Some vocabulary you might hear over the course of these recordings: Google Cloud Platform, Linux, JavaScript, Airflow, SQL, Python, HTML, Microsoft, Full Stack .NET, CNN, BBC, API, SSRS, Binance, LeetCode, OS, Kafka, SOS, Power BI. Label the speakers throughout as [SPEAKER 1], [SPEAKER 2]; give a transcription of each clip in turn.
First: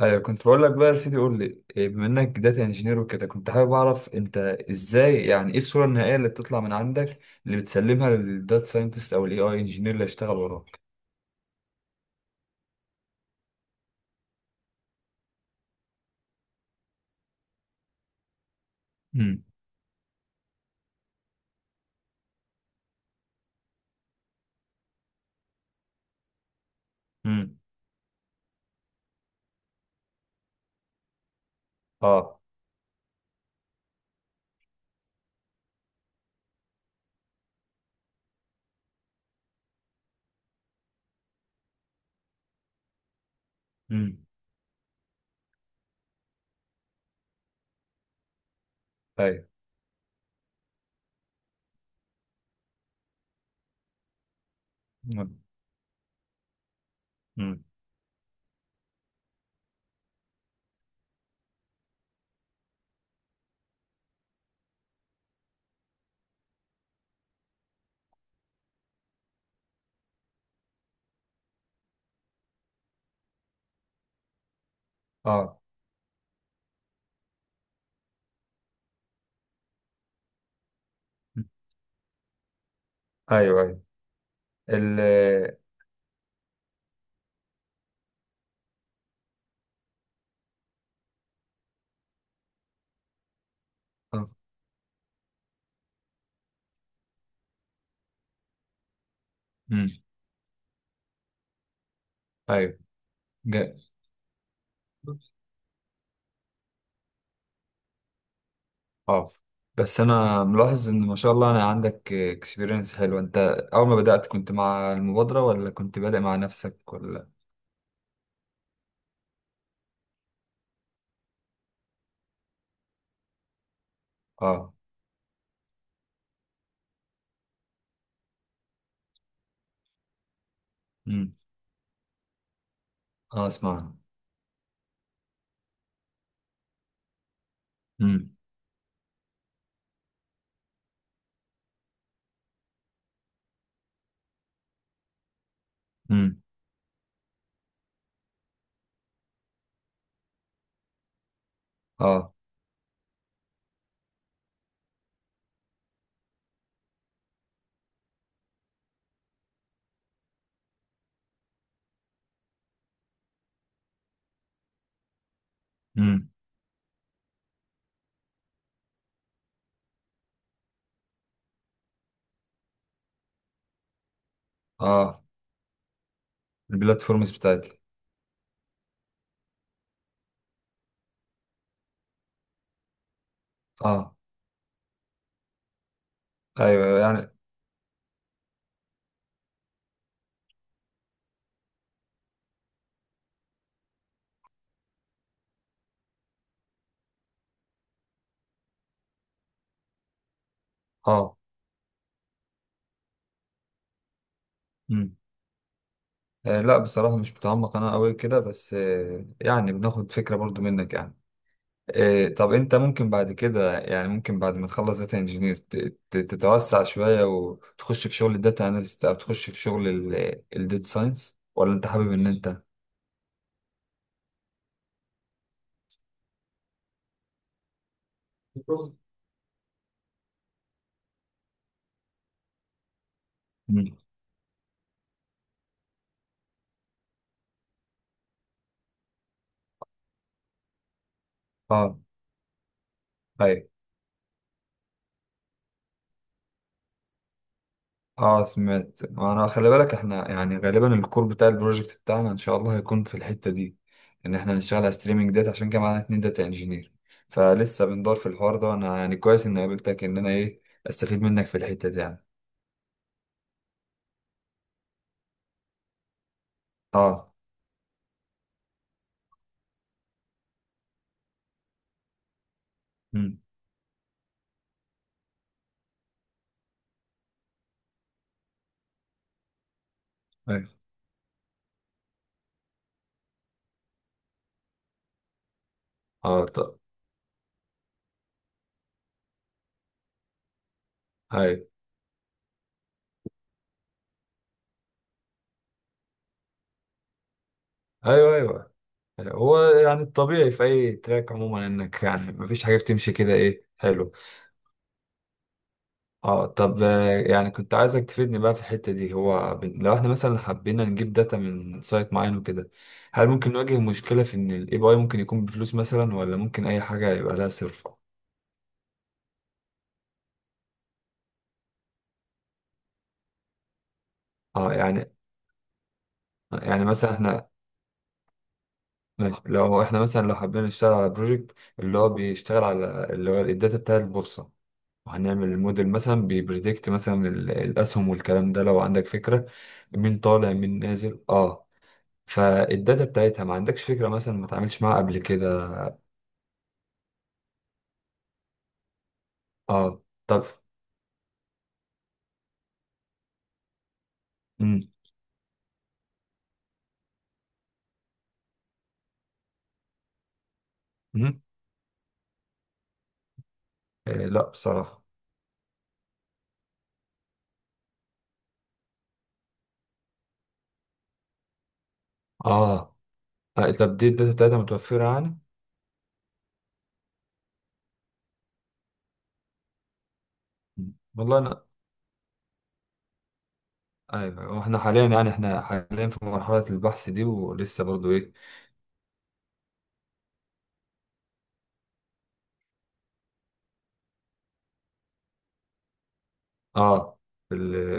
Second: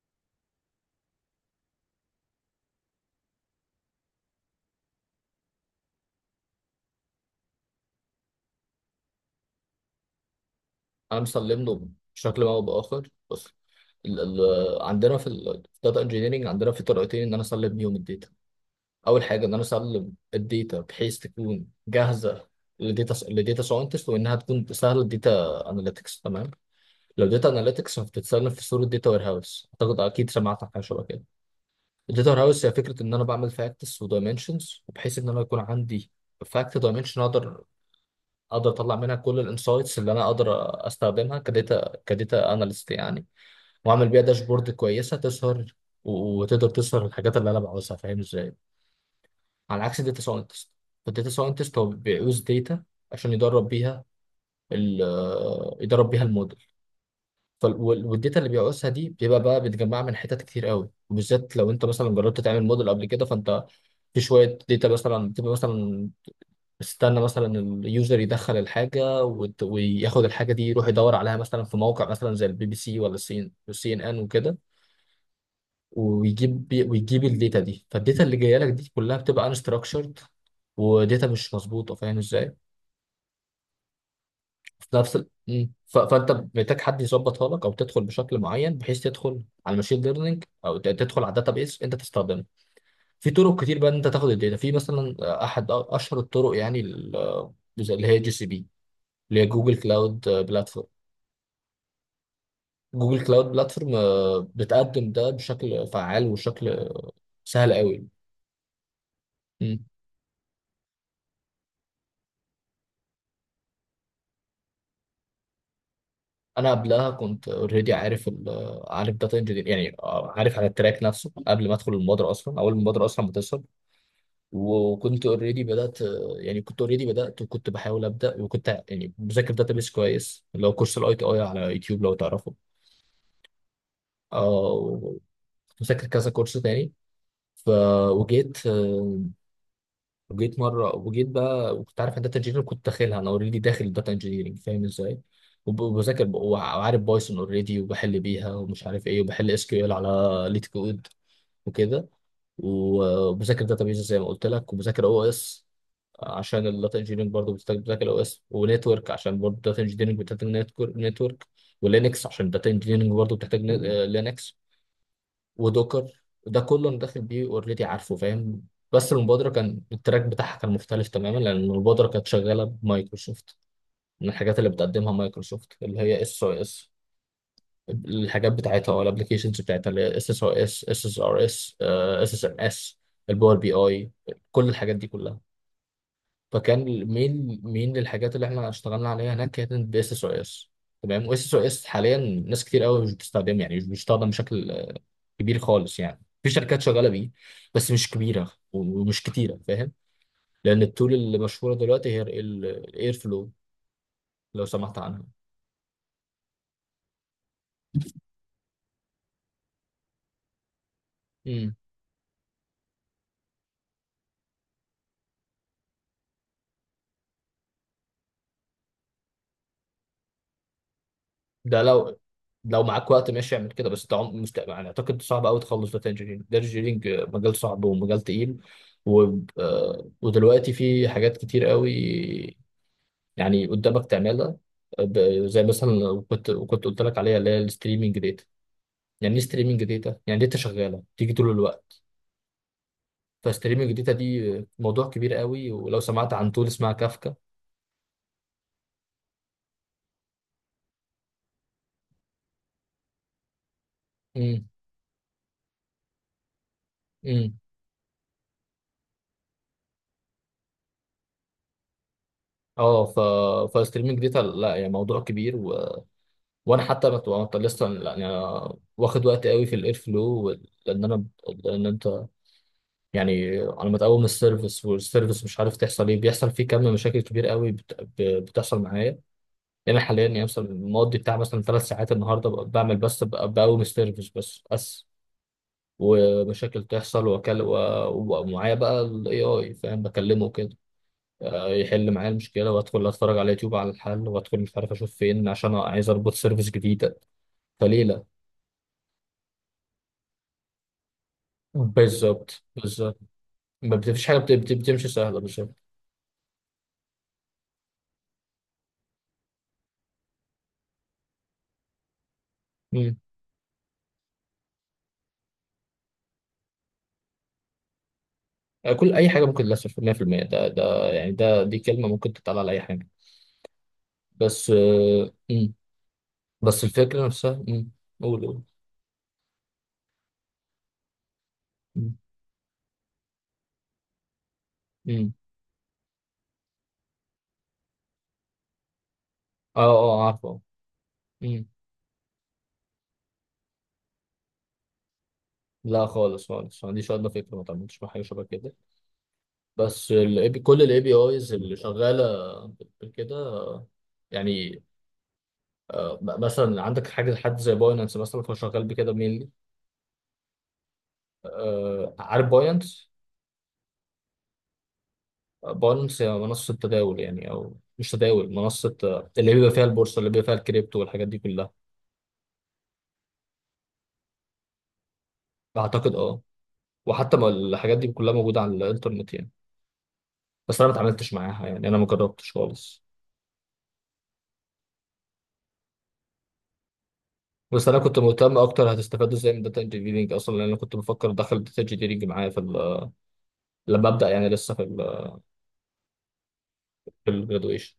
[SPEAKER 1] ايوه، كنت بقول لك بقى يا سيدي، قول لي إيه، بما انك داتا انجينير وكده كنت حابب اعرف انت ازاي، يعني ايه الصوره النهائيه اللي بتطلع من عندك، اللي بتسلمها للداتا ساينتست او الاي اي انجينير اللي هيشتغل وراك؟
[SPEAKER 2] انا مسلم له بشكل ما او باخر. بس ال عندنا في الداتا انجينيرنج عندنا في طريقتين ان انا اسلم بيهم الداتا. اول
[SPEAKER 1] امم.
[SPEAKER 2] حاجه ان انا اسلم الداتا بحيث تكون جاهزه لداتا ساينتست وانها تكون سهله الداتا اناليتكس تمام. لو داتا
[SPEAKER 1] امم.
[SPEAKER 2] اناليتكس فبتتسلم في صوره داتا وير هاوس، اعتقد اكيد سمعت عن حاجه شبه كده. الداتا وير
[SPEAKER 1] اه.
[SPEAKER 2] هاوس هي فكره ان انا بعمل فاكتس ودايمنشنز وبحيث ان انا يكون عندي فاكت دايمنشن اقدر اطلع منها كل الانسايتس اللي انا اقدر استخدمها كداتا اناليست يعني، واعمل بيها
[SPEAKER 1] امم.
[SPEAKER 2] داشبورد كويسه تظهر وتقدر تظهر الحاجات اللي انا بعوزها، فاهم ازاي؟
[SPEAKER 1] ايوه.
[SPEAKER 2] على عكس الداتا ساينتست، الداتا ساينتست هو بيعوز داتا عشان يدرب بيها ال
[SPEAKER 1] امم.
[SPEAKER 2] يدرب بيها الموديل. والداتا اللي بيعوزها دي بيبقى بقى بيتجمعها من حتت كتير قوي، وبالذات لو انت مثلا جربت تعمل موديل قبل كده فانت في شويه داتا مثلا بتبقى مثلا استنى مثلا اليوزر يدخل الحاجه وياخد الحاجه دي يروح يدور عليها مثلا في موقع مثلا زي البي بي سي ولا السي والسي ان ان وكده،
[SPEAKER 1] اه.
[SPEAKER 2] ويجيب الداتا دي. فالداتا اللي جايه لك دي كلها بتبقى انستراكشرد وداتا
[SPEAKER 1] مم.
[SPEAKER 2] مش مظبوطه، فاهم ازاي؟
[SPEAKER 1] آه. ايوه، ايوه.
[SPEAKER 2] في
[SPEAKER 1] ال
[SPEAKER 2] نفس ال... مم. ف... فانت محتاج حد يظبطها لك او تدخل بشكل معين بحيث تدخل على الماشين ليرنينج او تدخل على الداتا بيس انت تستخدمها. في طرق كتير بقى ان انت
[SPEAKER 1] آه،
[SPEAKER 2] تاخد الداتا، في مثلا احد اشهر الطرق يعني اللي هي جي سي بي لجوجل
[SPEAKER 1] امم.
[SPEAKER 2] كلاود بلاتفورم.
[SPEAKER 1] ايوه.
[SPEAKER 2] جوجل كلاود
[SPEAKER 1] جا-
[SPEAKER 2] بلاتفورم بتقدم ده بشكل فعال وشكل سهل قوي.
[SPEAKER 1] اه.
[SPEAKER 2] مم.
[SPEAKER 1] بس انا ملاحظ ان ما شاء الله انا عندك اكسبيرينس حلو. انت اول ما بدأت كنت مع المبادرة ولا كنت بادئ مع
[SPEAKER 2] انا
[SPEAKER 1] نفسك
[SPEAKER 2] قبلها
[SPEAKER 1] ولا؟
[SPEAKER 2] كنت اوريدي عارف عارف داتا انجينير يعني، عارف على التراك نفسه قبل ما ادخل المبادره اصلا، اول المبادره اصلا ما تظهر.
[SPEAKER 1] اه.
[SPEAKER 2] وكنت اوريدي بدات، يعني كنت اوريدي بدات وكنت بحاول ابدا، وكنت يعني بذاكر داتابيس كويس اللي هو كورس الاي تي
[SPEAKER 1] امم.
[SPEAKER 2] اي على يوتيوب، لو تعرفه.
[SPEAKER 1] اه، اسمع.
[SPEAKER 2] اه. وكنت بذاكر كذا كورس تاني، ف
[SPEAKER 1] امم.
[SPEAKER 2] وجيت آه، وجيت مره وجيت بقى، وكنت عارف ان داتا انجينير، كنت داخلها انا اوريدي داخل داتا انجينيرنج فاهم ازاي، وبذاكر
[SPEAKER 1] امم.
[SPEAKER 2] وعارف بايثون اوريدي وبحل بيها ومش عارف ايه، وبحل اس كيو ال على ليت كود وكده،
[SPEAKER 1] اه.
[SPEAKER 2] وبذاكر داتابيز زي ما قلت لك، وبذاكر او اس عشان الداتا انجينيرنج برضه بتذاكر او اس، ونتورك عشان برضه الداتا انجينيرنج بتحتاج نتورك، ولينكس عشان الداتا انجينيرنج برضه بتحتاج لينكس، ودوكر.
[SPEAKER 1] امم.
[SPEAKER 2] ده كله انا داخل بيه اوريدي عارفه فاهم. بس المبادره كان التراك بتاعها كان مختلف تماما، لان المبادره كانت شغاله بمايكروسوفت. من الحاجات اللي بتقدمها
[SPEAKER 1] اه.
[SPEAKER 2] مايكروسوفت اللي هي اس او اس،
[SPEAKER 1] البلاتفورمز بتاعتي.
[SPEAKER 2] الحاجات بتاعتها او الابلكيشنز بتاعتها اللي هي اس اس او اس، اس اس ار اس، اس اس ام اس، الباور بي اي،
[SPEAKER 1] اه.
[SPEAKER 2] كل الحاجات دي كلها. فكان
[SPEAKER 1] ايوه، أيوة، يعني.
[SPEAKER 2] مين للحاجات اللي احنا اشتغلنا عليها هناك كانت باس اس او اس. تمام. واس اس او اس حاليا ناس كتير قوي مش بتستخدمه، يعني مش بيستخدم بشكل كبير خالص. يعني في شركات شغاله بيه بس مش كبيره ومش كتيره فاهم. لان التول
[SPEAKER 1] اه.
[SPEAKER 2] اللي مشهوره دلوقتي هي الاير فلو، لو سمحت
[SPEAKER 1] امم.
[SPEAKER 2] عنها.
[SPEAKER 1] آه، لا بصراحة مش متعمق انا قوي كده، بس آه يعني بناخد فكرة برضو منك يعني.
[SPEAKER 2] امم
[SPEAKER 1] آه، طب انت ممكن بعد كده، يعني ممكن بعد ما تخلص داتا انجينير تتوسع شوية وتخش في شغل الداتا اناليست، او تخش في شغل الداتا ساينس، ولا
[SPEAKER 2] ده
[SPEAKER 1] انت حابب
[SPEAKER 2] لو
[SPEAKER 1] ان انت.
[SPEAKER 2] لو معاك وقت ماشي اعمل كده، بس ده يعني اعتقد صعب قوي تخلص داتا انجينيرنج. داتا انجينيرنج مجال صعب ومجال تقيل، و... آه، ودلوقتي في حاجات كتير قوي يعني
[SPEAKER 1] مم.
[SPEAKER 2] قدامك تعملها، زي مثلا لو كنت قلت لك عليها اللي هي الستريمنج داتا. يعني ايه ستريمنج داتا؟ يعني داتا شغاله تيجي طول
[SPEAKER 1] اه.
[SPEAKER 2] الوقت.
[SPEAKER 1] ايوه.
[SPEAKER 2] فستريمنج داتا دي موضوع كبير قوي، ولو سمعت عن تول اسمها كافكا.
[SPEAKER 1] اه سمعت. انا خلي بالك احنا يعني غالبا الكور بتاع البروجكت بتاعنا ان شاء الله هيكون في الحته دي، ان احنا
[SPEAKER 2] امم
[SPEAKER 1] نشتغل على ستريمنج ديت، عشان كده معانا اتنين داتا انجينير.
[SPEAKER 2] امم
[SPEAKER 1] فلسه بندور في الحوار ده، وانا يعني كويس اني قابلتك ان انا ايه، استفيد منك في الحته دي يعني.
[SPEAKER 2] اه. فالستريمنج داتا، لا يعني موضوع كبير
[SPEAKER 1] اه.
[SPEAKER 2] وأنا لسه يعني أنا واخد وقت قوي في الاير فلو لان انت
[SPEAKER 1] امم.
[SPEAKER 2] يعني على ما تقوم السيرفيس والسيرفيس، مش عارف تحصل ايه، بيحصل فيه كم مشاكل كبير قوي بتحصل معايا. يعني أنا حاليا يعني
[SPEAKER 1] ايوه.
[SPEAKER 2] مثلا مقضي بتاع مثلا 3 ساعات النهارده بعمل بس بقوم سيرفيس بس بس.
[SPEAKER 1] اه، طب.
[SPEAKER 2] ومشاكل تحصل، واكلم ومعايا بقى الاي اي فاهم، بكلمه كده
[SPEAKER 1] ايوه
[SPEAKER 2] يحل معايا المشكله. وادخل اتفرج على يوتيوب على الحل، وادخل مش عارف اشوف فين عشان عايز اربط سيرفيس جديده، فليه لا؟
[SPEAKER 1] ايوه. ايوه، هو يعني الطبيعي في اي تراك عموما، انك يعني
[SPEAKER 2] بالظبط
[SPEAKER 1] مفيش حاجه بتمشي
[SPEAKER 2] بالظبط،
[SPEAKER 1] كده ايه
[SPEAKER 2] ما
[SPEAKER 1] حلو.
[SPEAKER 2] بتفيش حاجه بتمشي سهله بالظبط.
[SPEAKER 1] اه، طب آه، يعني كنت عايزك تفيدني بقى في الحتة دي. هو لو احنا مثلا حبينا نجيب داتا من سايت معين وكده،
[SPEAKER 2] مم.
[SPEAKER 1] هل ممكن نواجه مشكلة في ان الاي بي اي ممكن يكون بفلوس مثلا، ولا ممكن اي حاجة يبقى لها صرف؟
[SPEAKER 2] كل اي حاجه ممكن للاسف 100%. ده يعني دي كلمه ممكن تتقال على اي حاجه، بس
[SPEAKER 1] اه يعني.
[SPEAKER 2] بس
[SPEAKER 1] يعني مثلا
[SPEAKER 2] الفكره
[SPEAKER 1] احنا.
[SPEAKER 2] نفسها. مم. قول.
[SPEAKER 1] ماشي، لو احنا مثلا لو حبينا نشتغل على بروجكت اللي هو
[SPEAKER 2] قول.
[SPEAKER 1] بيشتغل على اللي هو الداتا بتاع البورصة،
[SPEAKER 2] امم
[SPEAKER 1] وهنعمل الموديل مثلا بيبريدكت مثلا الاسهم والكلام ده، لو عندك فكرة
[SPEAKER 2] اه
[SPEAKER 1] مين
[SPEAKER 2] اه،
[SPEAKER 1] طالع
[SPEAKER 2] عارفه.
[SPEAKER 1] مين نازل
[SPEAKER 2] امم
[SPEAKER 1] اه. فالداتا بتاعتها ما عندكش فكرة مثلا، ما تعملش معاها قبل كده.
[SPEAKER 2] لا، خالص خالص ما عنديش ادنى فكره، ما تعملتش مع حاجه شبه كده.
[SPEAKER 1] اه،
[SPEAKER 2] بس ال
[SPEAKER 1] طب.
[SPEAKER 2] API، كل الاي بي ايز اللي شغاله بكده
[SPEAKER 1] مم.
[SPEAKER 2] يعني مثلا عندك حد زي باينانس مثلا، هو شغال بكده مينلي.
[SPEAKER 1] مم.
[SPEAKER 2] آه، عارف باينانس؟
[SPEAKER 1] آه لا بصراحة.
[SPEAKER 2] باينانس هي منصه تداول يعني، او مش تداول، منصه اللي بيبقى فيها البورصه، اللي بيبقى فيها الكريبتو والحاجات دي كلها.
[SPEAKER 1] اه. آه، طب دي الداتا بتاعتها متوفرة يعني؟
[SPEAKER 2] اعتقد اه. وحتى ما الحاجات دي كلها موجوده على الانترنت يعني، بس انا
[SPEAKER 1] مم.
[SPEAKER 2] ما اتعاملتش
[SPEAKER 1] والله
[SPEAKER 2] معاها
[SPEAKER 1] انا،
[SPEAKER 2] يعني، انا ما جربتش خالص.
[SPEAKER 1] ايوه، واحنا حاليا يعني احنا حاليا في مرحلة البحث دي، ولسه
[SPEAKER 2] بس انا
[SPEAKER 1] برضو
[SPEAKER 2] كنت
[SPEAKER 1] ايه.
[SPEAKER 2] مهتم اكتر هتستفادوا ازاي من داتا انجينيرنج اصلا، لان انا كنت بفكر ادخل داتا انجينيرنج معايا في لما ابدا يعني، لسه
[SPEAKER 1] اه.
[SPEAKER 2] في
[SPEAKER 1] في ال.
[SPEAKER 2] الجرادويشن.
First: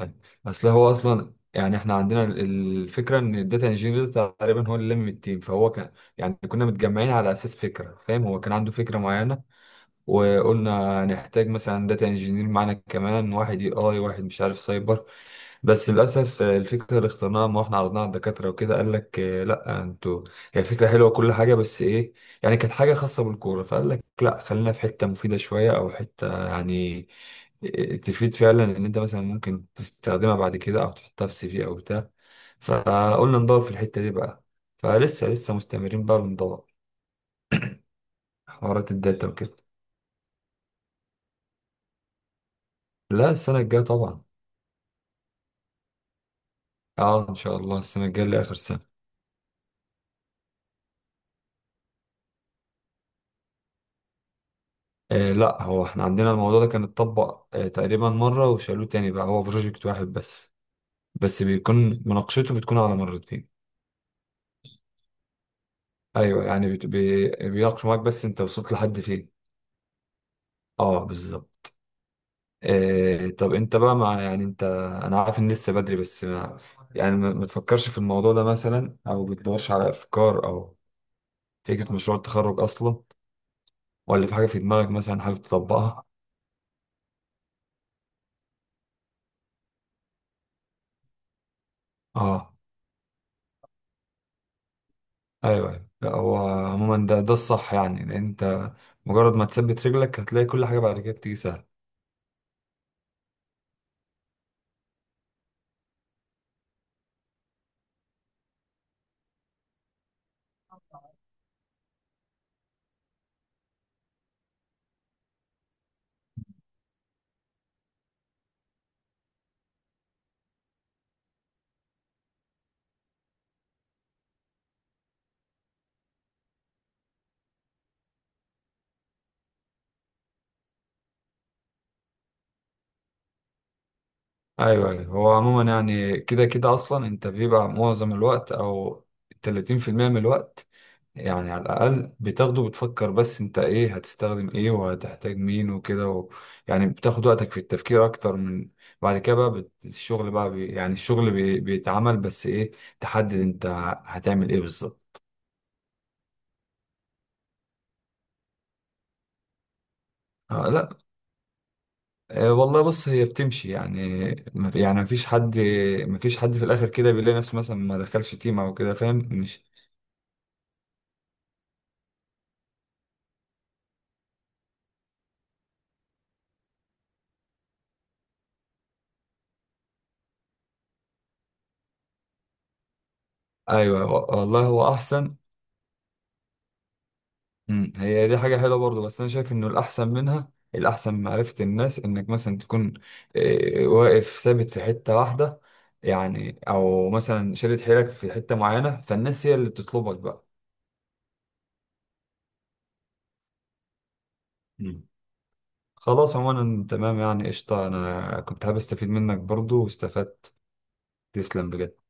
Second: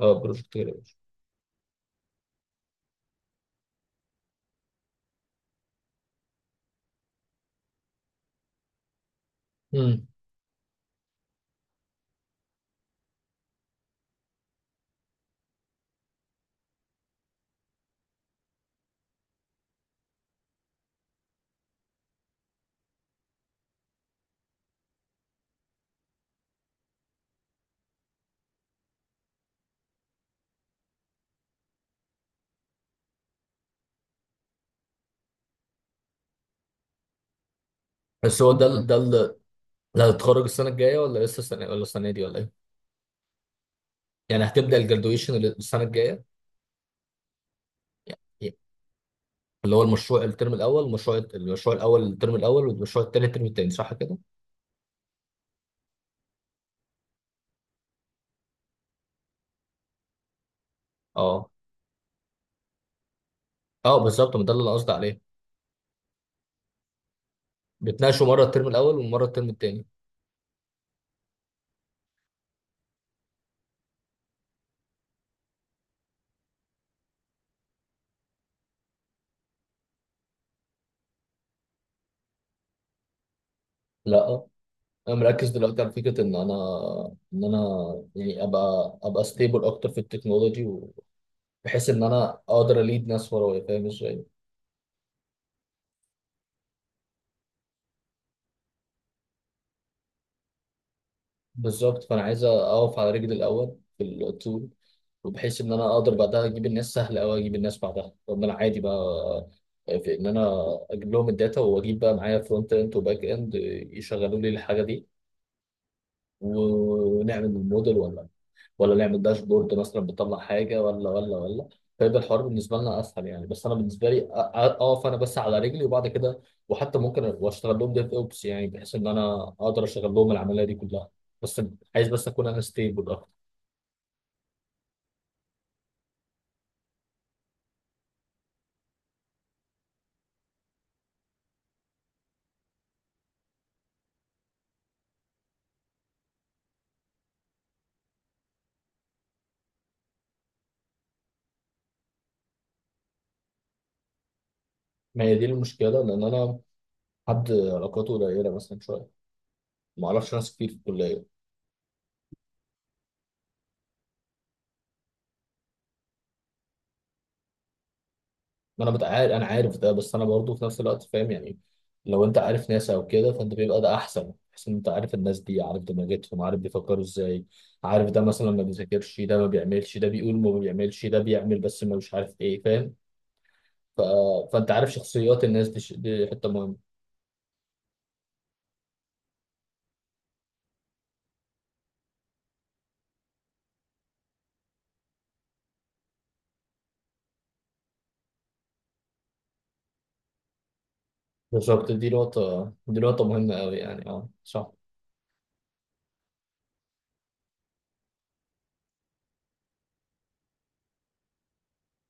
[SPEAKER 2] اه،
[SPEAKER 1] آه.
[SPEAKER 2] بروجكت
[SPEAKER 1] اصل هو
[SPEAKER 2] جرادويشن.
[SPEAKER 1] اصلا يعني احنا عندنا الفكرة ان الداتا انجينير تقريبا هو اللي لم التيم، فهو كان يعني كنا متجمعين على اساس فكرة فاهم، هو كان عنده فكرة معينة،
[SPEAKER 2] امم
[SPEAKER 1] وقلنا هنحتاج مثلا داتا انجينير معانا كمان، واحد اي اي، واحد مش عارف سايبر. بس للاسف آه، الفكره اللي اخترناها ما احنا عرضناها على الدكاتره وكده، قال لك آه، لا انتوا هي فكره حلوه كل حاجه، بس ايه، يعني كانت حاجه خاصه بالكوره، فقال لك لا خلينا في حته مفيده شويه، او حته يعني آه، تفيد فعلا ان انت مثلا ممكن تستخدمها بعد كده، او تحطها في سي في او بتاع. فقلنا ندور في الحته دي بقى، فلسه لسه مستمرين بقى بندور
[SPEAKER 2] بس هو
[SPEAKER 1] حوارات الداتا وكده.
[SPEAKER 2] ده هتتخرج السنه الجايه ولا لسه، السنه ولا السنه دي ولا ايه؟
[SPEAKER 1] لا، السنه الجايه طبعا.
[SPEAKER 2] يعني هتبدا الجرادويشن السنه الجايه،
[SPEAKER 1] اه ان شاء الله السنه الجايه، اللي اخر سنه.
[SPEAKER 2] اللي هو المشروع الترم الاول، المشروع الاول الترم الاول والمشروع التاني الترم التاني، صح كده؟
[SPEAKER 1] آه لا، هو احنا عندنا الموضوع ده كان اتطبق آه تقريبا مره وشالوه تاني، بقى هو بروجكت واحد بس، بس
[SPEAKER 2] اه
[SPEAKER 1] بيكون مناقشته بتكون على مرتين.
[SPEAKER 2] اه بالظبط، ما ده اللي انا قصدي عليه.
[SPEAKER 1] ايوه، يعني بيناقش معاك بس
[SPEAKER 2] بتناقشوا
[SPEAKER 1] انت
[SPEAKER 2] مره الترم
[SPEAKER 1] وصلت
[SPEAKER 2] الاول
[SPEAKER 1] لحد
[SPEAKER 2] ومره
[SPEAKER 1] فين.
[SPEAKER 2] الترم التاني.
[SPEAKER 1] اه بالظبط. آه، طب انت بقى مع، يعني انت. انا عارف ان لسه بدري، بس ما. يعني ما. ما تفكرش في الموضوع ده مثلا، او بتدورش على افكار، او فكره مشروع التخرج اصلا، ولا في
[SPEAKER 2] لا،
[SPEAKER 1] حاجه في دماغك
[SPEAKER 2] انا
[SPEAKER 1] مثلا حابب
[SPEAKER 2] مركز دلوقتي على
[SPEAKER 1] تطبقها؟
[SPEAKER 2] فكره ان انا ان انا يعني ابقى ستيبل اكتر في التكنولوجي، بحيث ان انا
[SPEAKER 1] اه،
[SPEAKER 2] اقدر اليد ناس ورايا، فاهم ازاي؟
[SPEAKER 1] ايوه ايوه. لا هو عموما ده الصح يعني، لان انت مجرد ما تثبت رجلك هتلاقي كل حاجه بعد كده بتيجي سهله.
[SPEAKER 2] بالظبط. فانا عايز اقف على رجلي الاول في الطول، وبحيث ان انا اقدر بعدها اجيب الناس سهل قوي. اجيب الناس بعدها، طب انا عادي بقى في ان انا اجيب لهم الداتا، واجيب بقى معايا فرونت اند وباك اند يشغلوا لي الحاجه دي، ونعمل الموديل، ولا نعمل داشبورد مثلا بتطلع حاجه، ولا ولا ولا. فيبقى الحوار بالنسبه لنا اسهل يعني. بس انا بالنسبه لي، اقف انا بس على رجلي وبعد كده، وحتى ممكن واشتغل لهم ديف اوبس يعني، بحيث ان انا اقدر اشغل لهم العمليه دي كلها. بس عايز بس اكون انا ستيبل اكتر.
[SPEAKER 1] ايوه ايوه. هو عموما يعني كده كده اصلا انت بيبقى معظم الوقت، او 30% من الوقت يعني على الاقل بتاخده، بتفكر بس انت ايه هتستخدم، ايه وهتحتاج مين، وكده و. يعني بتاخد وقتك في التفكير اكتر من بعد كده بقى الشغل بقى يعني الشغل بيتعمل، بس ايه تحدد انت هتعمل ايه بالظبط.
[SPEAKER 2] ما هي دي المشكله، لان انا حد علاقاته قليله مثلا شويه، ما اعرفش ناس كتير
[SPEAKER 1] آه
[SPEAKER 2] في
[SPEAKER 1] لا.
[SPEAKER 2] الكليه.
[SPEAKER 1] أه، والله بص، هي بتمشي يعني، ما في- يعني مفيش حد، مفيش حد في الاخر كده بيلاقي نفسه مثلا ما دخلش تيم او
[SPEAKER 2] ما انا
[SPEAKER 1] كده فاهم
[SPEAKER 2] متعارف انا
[SPEAKER 1] مش.
[SPEAKER 2] عارف ده، بس انا برضه في نفس الوقت فاهم يعني، لو انت عارف ناس او كده فانت بيبقى ده احسن، بحيث ان انت عارف الناس دي، عارف دماغتهم، عارف بيفكروا ازاي، عارف ده مثلا ما بيذاكرش، ده ما بيعملش، ده بيقول ما بيعملش، ده بيعمل بس ما مش عارف ايه فاهم. ف...
[SPEAKER 1] ايوه، والله
[SPEAKER 2] فانت عارف
[SPEAKER 1] هو احسن.
[SPEAKER 2] شخصيات الناس دي، دي حته مهمه.
[SPEAKER 1] مم، هي دي حاجه حلوه برضه، بس انا شايف انه الاحسن منها، الاحسن معرفه الناس انك مثلا تكون أه، واقف ثابت في حته واحده، يعني او مثلا شادد حيلك في حته معينه، فالناس هي اللي بتطلبك بقى.
[SPEAKER 2] بالظبط، دي نقطه مهمه قوي يعني، اه صح.
[SPEAKER 1] مم. خلاص عموما تمام يعني، قشطه، انا كنت حابب استفيد منك برضه واستفدت. تسلم بجد.